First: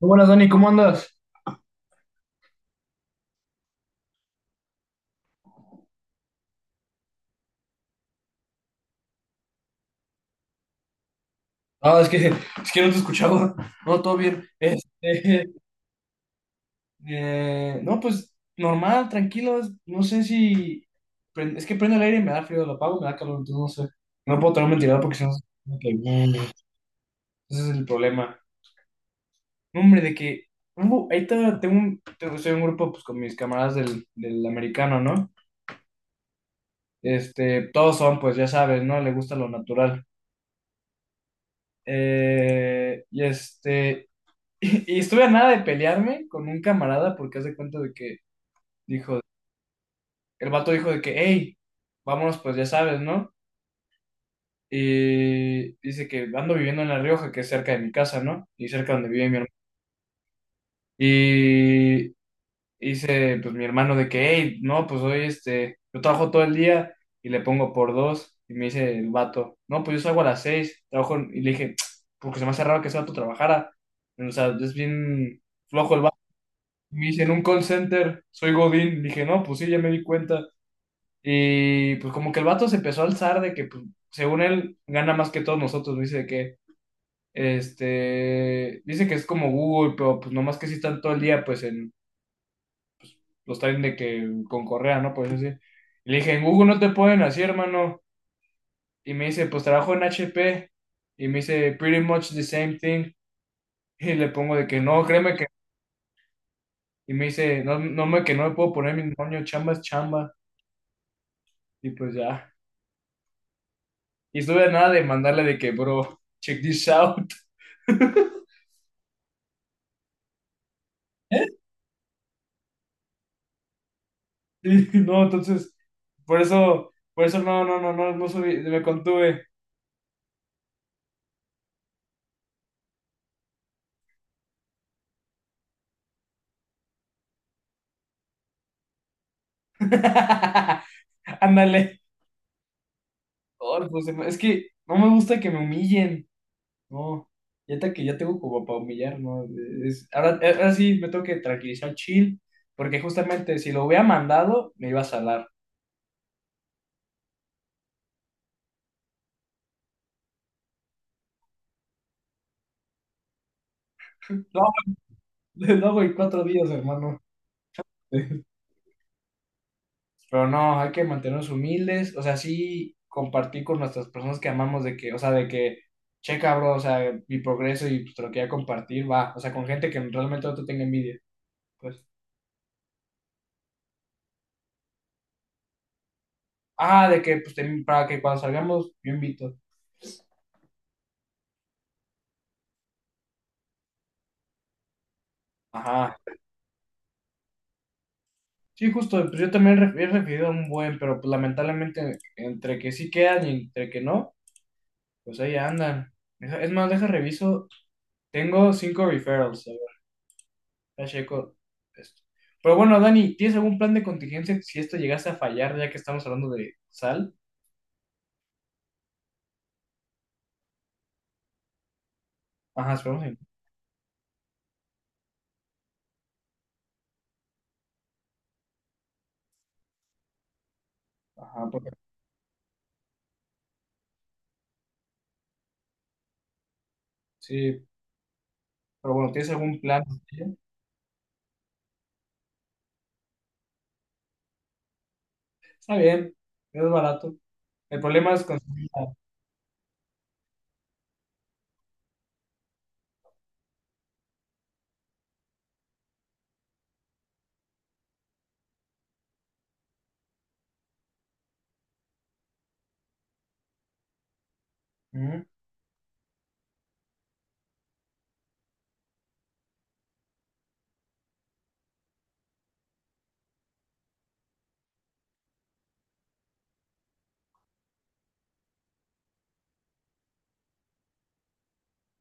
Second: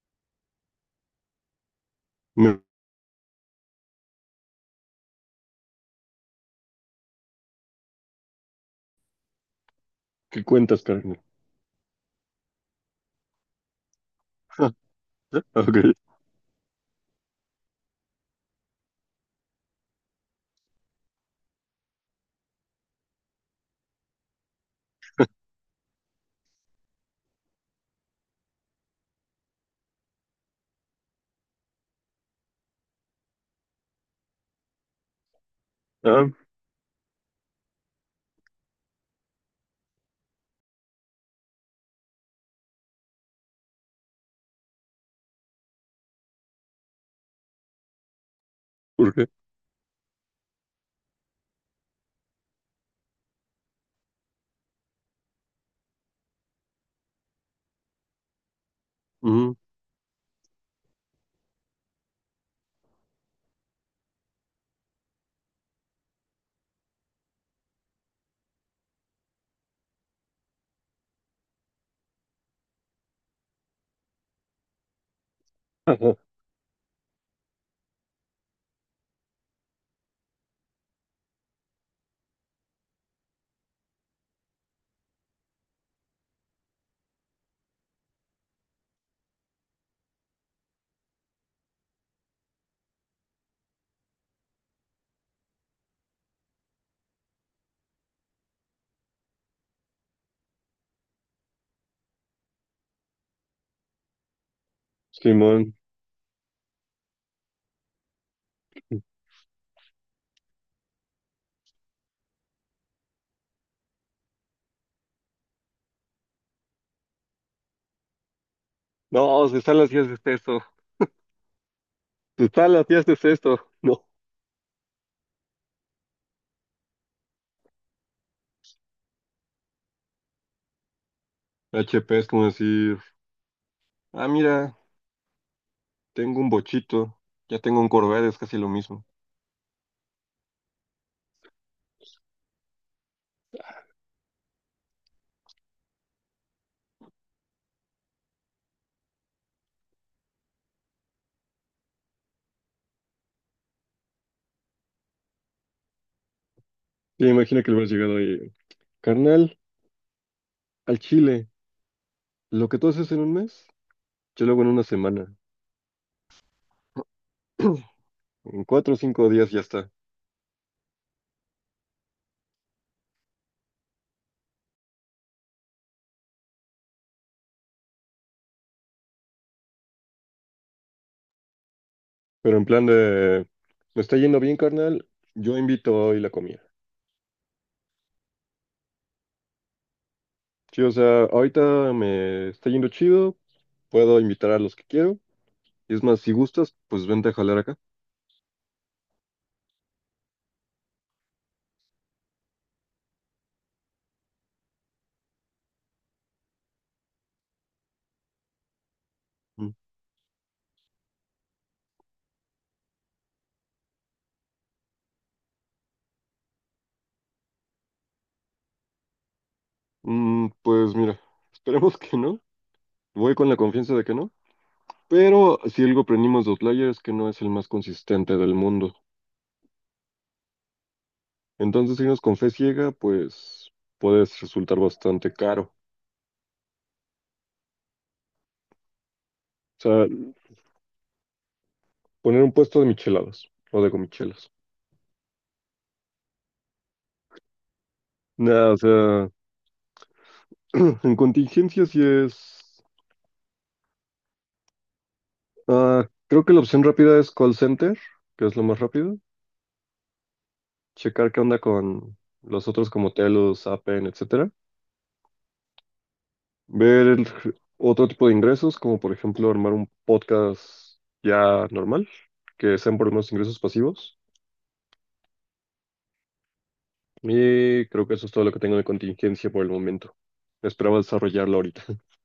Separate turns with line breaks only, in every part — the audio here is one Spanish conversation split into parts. Muy buenas, Dani, ¿cómo andas?
No, ¿qué cuentas, carnal?
Ah, es que no te escuchaba. No, todo bien.
Ok.
No, pues normal, tranquilo. No sé si. Es que prendo el aire y me da frío, lo apago, me da calor, entonces no sé. No puedo tener un ventilador porque si no. Ese es el problema. No, hombre, de que. Tengo, ahí está, estoy en un grupo pues, con mis camaradas del americano, ¿no?
Ah,
Este, todos son, pues ya sabes, ¿no? Le gusta lo natural. Y este. Y estuve a nada de pelearme con un camarada porque hace cuenta de que
¿por
dijo,
qué?
el vato dijo de que, hey, vámonos, pues ya sabes, ¿no? Y dice que ando viviendo en La Rioja, que es cerca de mi casa, ¿no? Y cerca donde vive mi hermano.
Ujú.
Y dice pues mi hermano de que, hey, no, pues hoy yo trabajo todo el día y le pongo por dos. Y me dice el vato, no, pues yo salgo a las seis, trabajo, en-, y le dije, porque se me hace raro que ese vato trabajara. O sea, es bien flojo el
Ajá.
vato. Me dice, en un call center, soy Godín. Dije, no, pues sí, ya me di cuenta. Y pues como que el vato se empezó a alzar de que, pues, según él, gana más que todos nosotros. Me dice de que, dice que es como Google, pero pues nomás que sí están todo el día, pues, en los traen de que con correa, ¿no? Por eso sí. Y le dije, en Google no te pueden así, hermano. Y me dice, pues trabajo en HP. Y me dice, pretty much the same thing. Y le pongo de que no, créeme que.
Simón.
Y me dice, no, que no me puedo poner mi moño, chamba es chamba. Y pues ya. Y estuve a nada de mandarle de que, bro, check this out.
No, se está hacías de esto.
¿Eh?
Se está hacías de esto. No.
Y no, entonces, por eso no subí, me contuve.
HP es como decir, ah, mira, tengo un bochito, ya tengo un Corvette, es casi lo mismo.
Ándale. Oh, pues, es que no me gusta que me humillen. No, que ya tengo como para humillar, ¿no? Ahora sí me tengo que tranquilizar, chill, porque justamente si lo hubiera mandado, me iba a salar.
Ya imagina que le hubieras llegado ahí, carnal, al Chile, lo que tú haces en un mes, yo lo hago en una semana.
Lo hago en cuatro días, hermano.
En 4 o 5 días ya está.
Pero no, hay que mantenernos humildes, o sea, sí compartir con nuestras personas que amamos de que, checa, bro, o sea, mi progreso y pues, te lo quería compartir, va, o sea, con gente que realmente no te tenga envidia, pues,
Pero en plan de, me está yendo bien, carnal, yo invito hoy la comida.
ah, de que, pues, para que cuando salgamos, yo invito,
Sí, o sea, ahorita me está yendo chido, puedo invitar a los que quiero. Y es más,
ajá,
si gustas, pues vente a jalar acá.
sí, justo, pues yo también he recibido un buen, pero pues lamentablemente, entre que sí quedan y entre que no, pues ahí andan. Es más, deja reviso, tengo cinco referrals.
Mm.
Ya checo esto. Pero bueno, Dani, ¿tienes algún plan de contingencia si esto llegase a fallar, ya que estamos hablando de sal?
Mm, pues mira, esperemos que no.
Ajá, esperamos.
Voy con la confianza de que no. Pero si algo aprendimos de Outlier es que no es el más consistente del mundo.
Ajá,
Entonces, irnos con fe ciega, pues puedes resultar bastante caro.
sí, pero bueno, ¿tienes
O
algún
sea,
plan?
poner un puesto de micheladas o de comichelas.
Está bien, es barato. El problema es
Nada, o
conseguir la-
sea, en contingencia sí es, ah, creo que la opción rápida es call center, que es lo más rápido. Checar qué onda con los otros como Telos, Appen, etcétera.
Ujú.
Ver el otro tipo de ingresos, como por ejemplo armar un podcast ya normal, que sean por lo menos ingresos pasivos. Y creo que eso es todo lo que tengo de contingencia por el momento. Esperaba desarrollarlo ahorita.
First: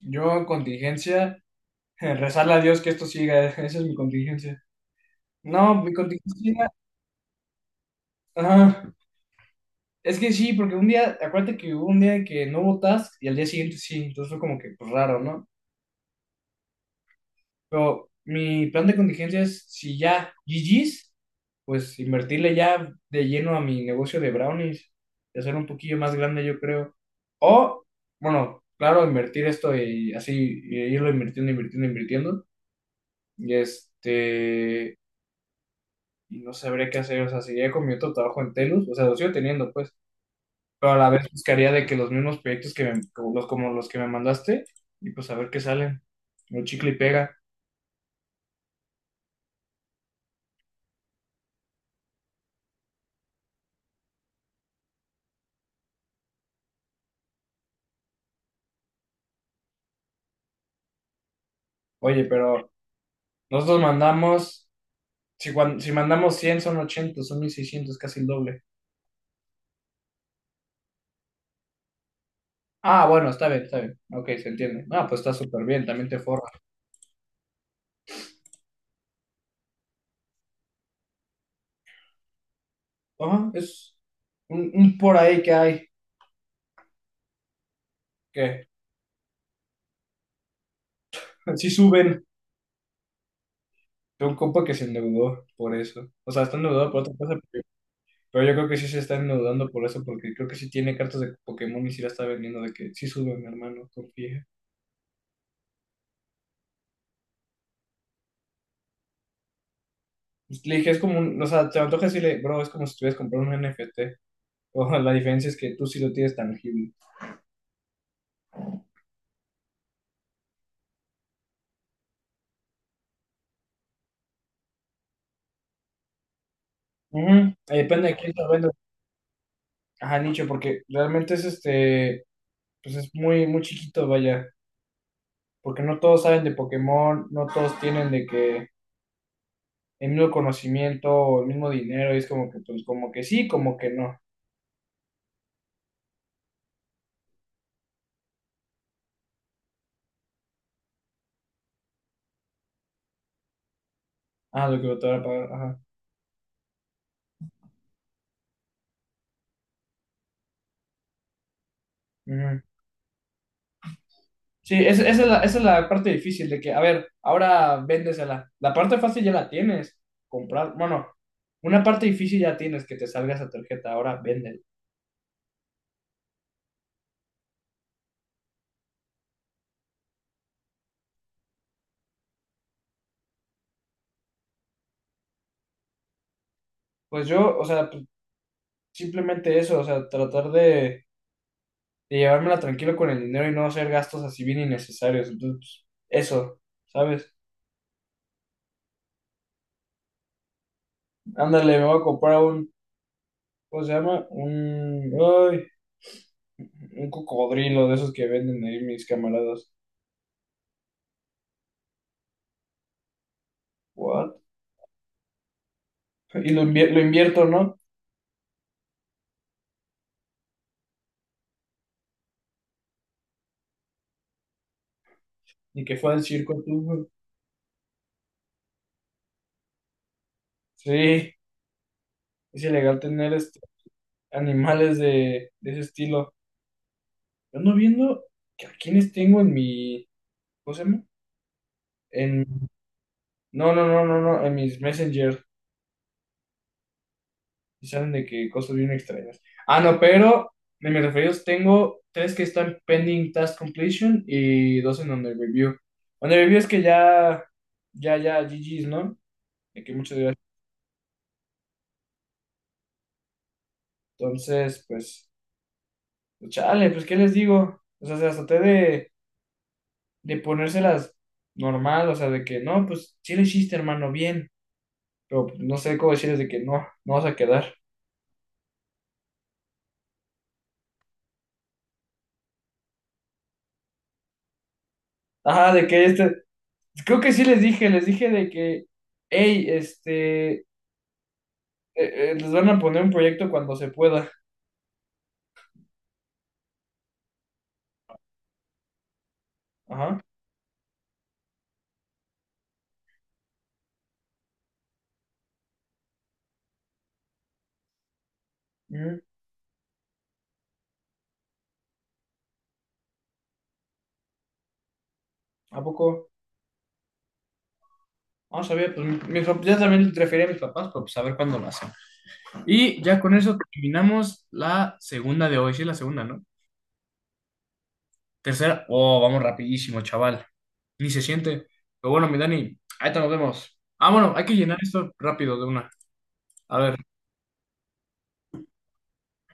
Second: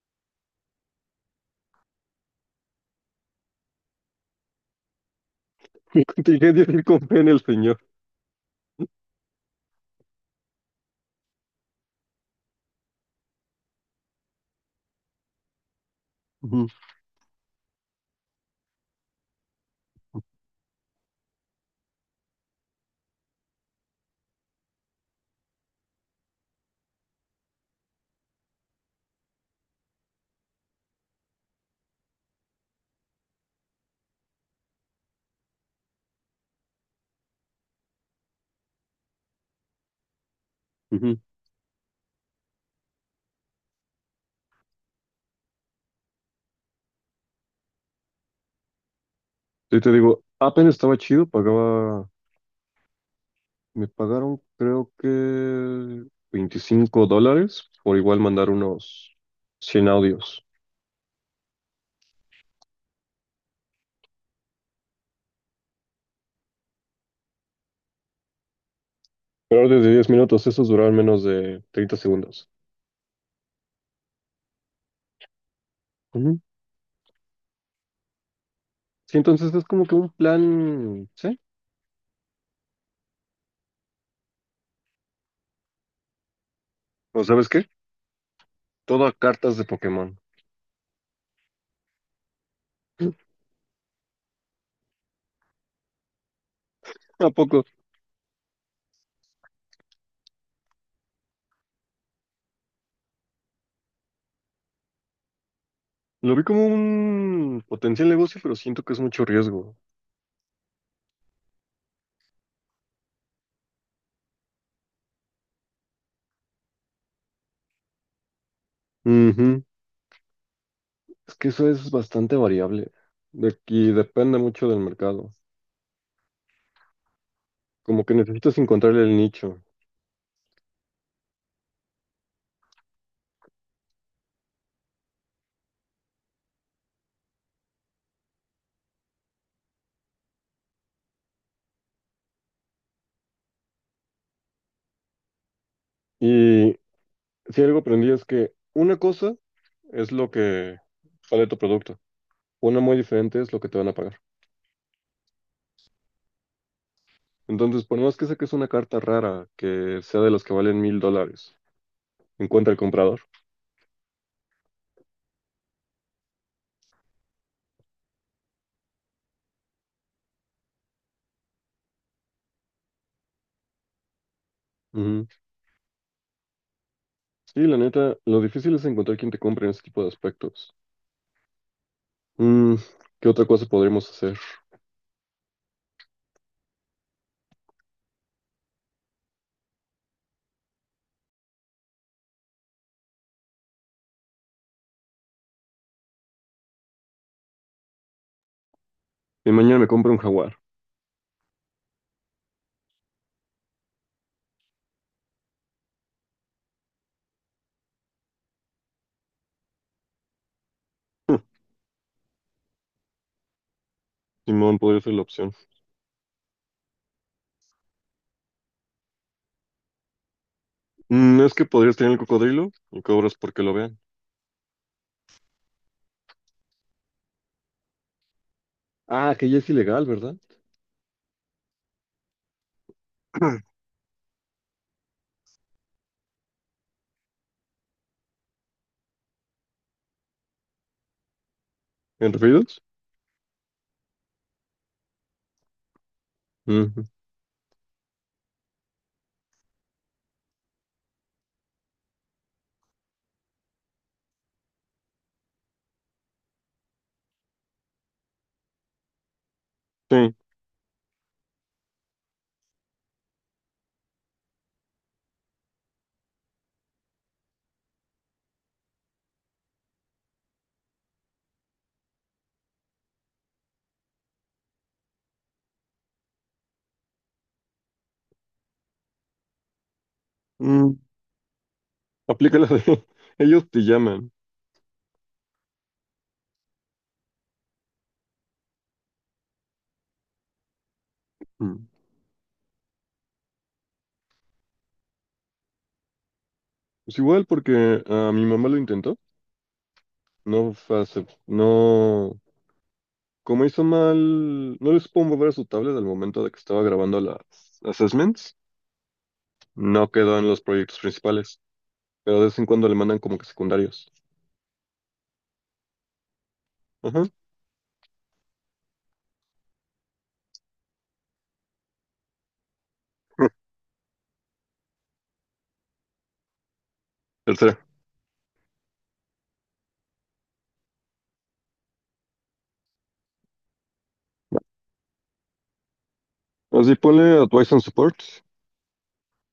Yo en contingencia, rezarle a Dios que esto siga, esa es mi contingencia. No, mi
Mi contingencia es
contingencia,
ir con fe en el señor.
ajá. Es que sí, porque un día, acuérdate que hubo un día que no hubo task y al día siguiente sí, entonces fue como que pues, raro, ¿no?
Ujú,
Pero mi plan de contingencia es, si ya GG's, pues invertirle ya de lleno a mi negocio de brownies y hacer un poquillo más grande, yo creo. O, bueno, claro, invertir esto y así e irlo invirtiendo. Y este, y no sabría qué hacer, o sea, seguiría con mi otro trabajo en Telus, o sea, lo sigo teniendo, pues, pero a la
ujú.
vez buscaría de que los mismos proyectos que como los que me mandaste, y pues a ver qué salen. Un chicle y pega.
Sí, te digo, Appen estaba chido, pagaba, me pagaron creo que $25 por igual mandar unos 100 audios.
Oye, pero nosotros mandamos. Si, si mandamos 100 son 80 son 1600 casi el doble.
Peor de 10 minutos, esos duraron menos de 30 segundos.
Ah, bueno, está bien. Ok, se entiende. Ah, pues está súper bien, también te
Ujú.
forra.
Sí, entonces es como que un plan, ¿sí?
Ajá, es un por ahí que hay.
¿O sabes qué?
Que
Todo a cartas de Pokémon.
sí suben. Tengo un compa que se endeudó por eso. O sea, está endeudado por otra
¿A
cosa,
poco?
pero yo creo que sí se está endeudando por eso, porque creo que sí tiene cartas de Pokémon y sí la está vendiendo, de que sí sube, mi hermano, confía.
Lo vi como un potencial negocio, pero siento que es mucho riesgo.
Pues, le dije, es como un, o sea, te antoja decirle, bro, es como si estuvieras comprando un NFT. O la diferencia es que tú sí lo tienes tangible.
Ujú. Es que eso es bastante variable. De aquí depende mucho del mercado.
Ujú,
Como
depende
que
de quién lo
necesitas
venda.
encontrarle el nicho.
Ajá, nicho, porque realmente es este, pues es muy, muy chiquito, vaya, porque no todos saben de Pokémon, no todos tienen de que el mismo conocimiento o el mismo dinero, y es como que, pues, como que sí, como que no.
Y si algo aprendí es que una cosa es lo que vale tu producto. Una muy diferente es lo que te van a pagar.
Ah, lo que te van a pagar, ajá.
Entonces, por más que saques una carta rara que sea de las que valen $1,000,
Ujú.
encuentra el comprador.
Sí, esa es la parte difícil de que, a ver, ahora véndesela. La parte fácil ya la tienes, comprar, bueno, una parte difícil ya tienes que te salga esa tarjeta, ahora véndela.
Ujú. Sí, la neta, lo difícil es encontrar quien te compre en ese tipo de aspectos. Mm, ¿qué otra cosa podríamos hacer?
Pues yo, o sea, pues, simplemente eso, o sea, tratar de llevármela tranquilo con el dinero y no hacer gastos así bien innecesarios. Entonces, pues, eso, ¿sabes?
Y mañana me compro un jaguar.
Ándale, me voy a comprar un, ¿cómo se llama? Un, ay, un cocodrilo de esos que venden ahí mis camaradas. ¿What?
Simón podría ser la opción.
Y lo, lo invierto, ¿no?
Mm, es que podrías tener el cocodrilo y cobras porque lo vean.
Y que fue al circo tú.
Ah, que ya es ilegal, ¿verdad?
Sí, es ilegal tener este, animales de ese estilo. Yo ando viendo que a quienes tengo en mi, ¿cómo se llama?
¿En
En,
referidos?
no, en mis messengers.
Ujú.
Y salen de que cosas bien extrañas. Ah, no, pero de mis referidos tengo tres que están pending task completion y dos en under review. Under review es que ya, GG's, ¿no? De que muchas
Sí.
gracias. Entonces, pues, pues, chale, pues, ¿qué les digo? O sea, hasta de ponérselas normal, o sea, de que no, pues, sí le hiciste, hermano, bien. Pero pues, no sé cómo decirles de que no, no vas a quedar.
Mm, aplica la de ellos te llaman.
Ajá, de que este, creo que sí les dije de que, hey,
Mm.
les van a poner un proyecto cuando se pueda.
Pues igual porque a mi mamá lo intentó.
Ajá.
No como hizo mal, no les pudo mover a su tablet al momento de que estaba grabando las assessments,
Mm,
no quedó en los proyectos principales, pero de vez en cuando le mandan como que secundarios.
¿a poco?
Ajá.
No sabía, pues ya también le referí a mis papás, pero pues a ver cuándo lo hacen. Y ya con eso terminamos la segunda de hoy. Sí, la segunda, ¿no?
Tercera.
Tercera. Oh, vamos rapidísimo, chaval. Ni se siente. Pero bueno, mi Dani, ahí te nos vemos. Ah, bueno, hay que llenar esto rápido de una. A
Así
ver,
ponle Advice and Support,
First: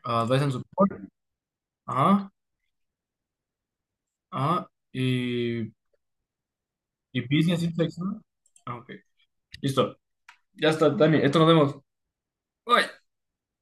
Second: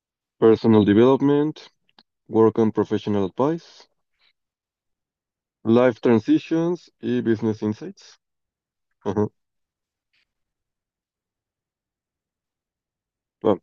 ah, Advice and
Personal
Support.
Development,
Ajá,
Work and Professional Advice,
ajá.
Life Transitions y
Y
Business
Business Insights,
Insights.
¿no? Ah, ok.
Ajá.
Listo. Ya está, Dani. Esto nos vemos. Bye.
Va.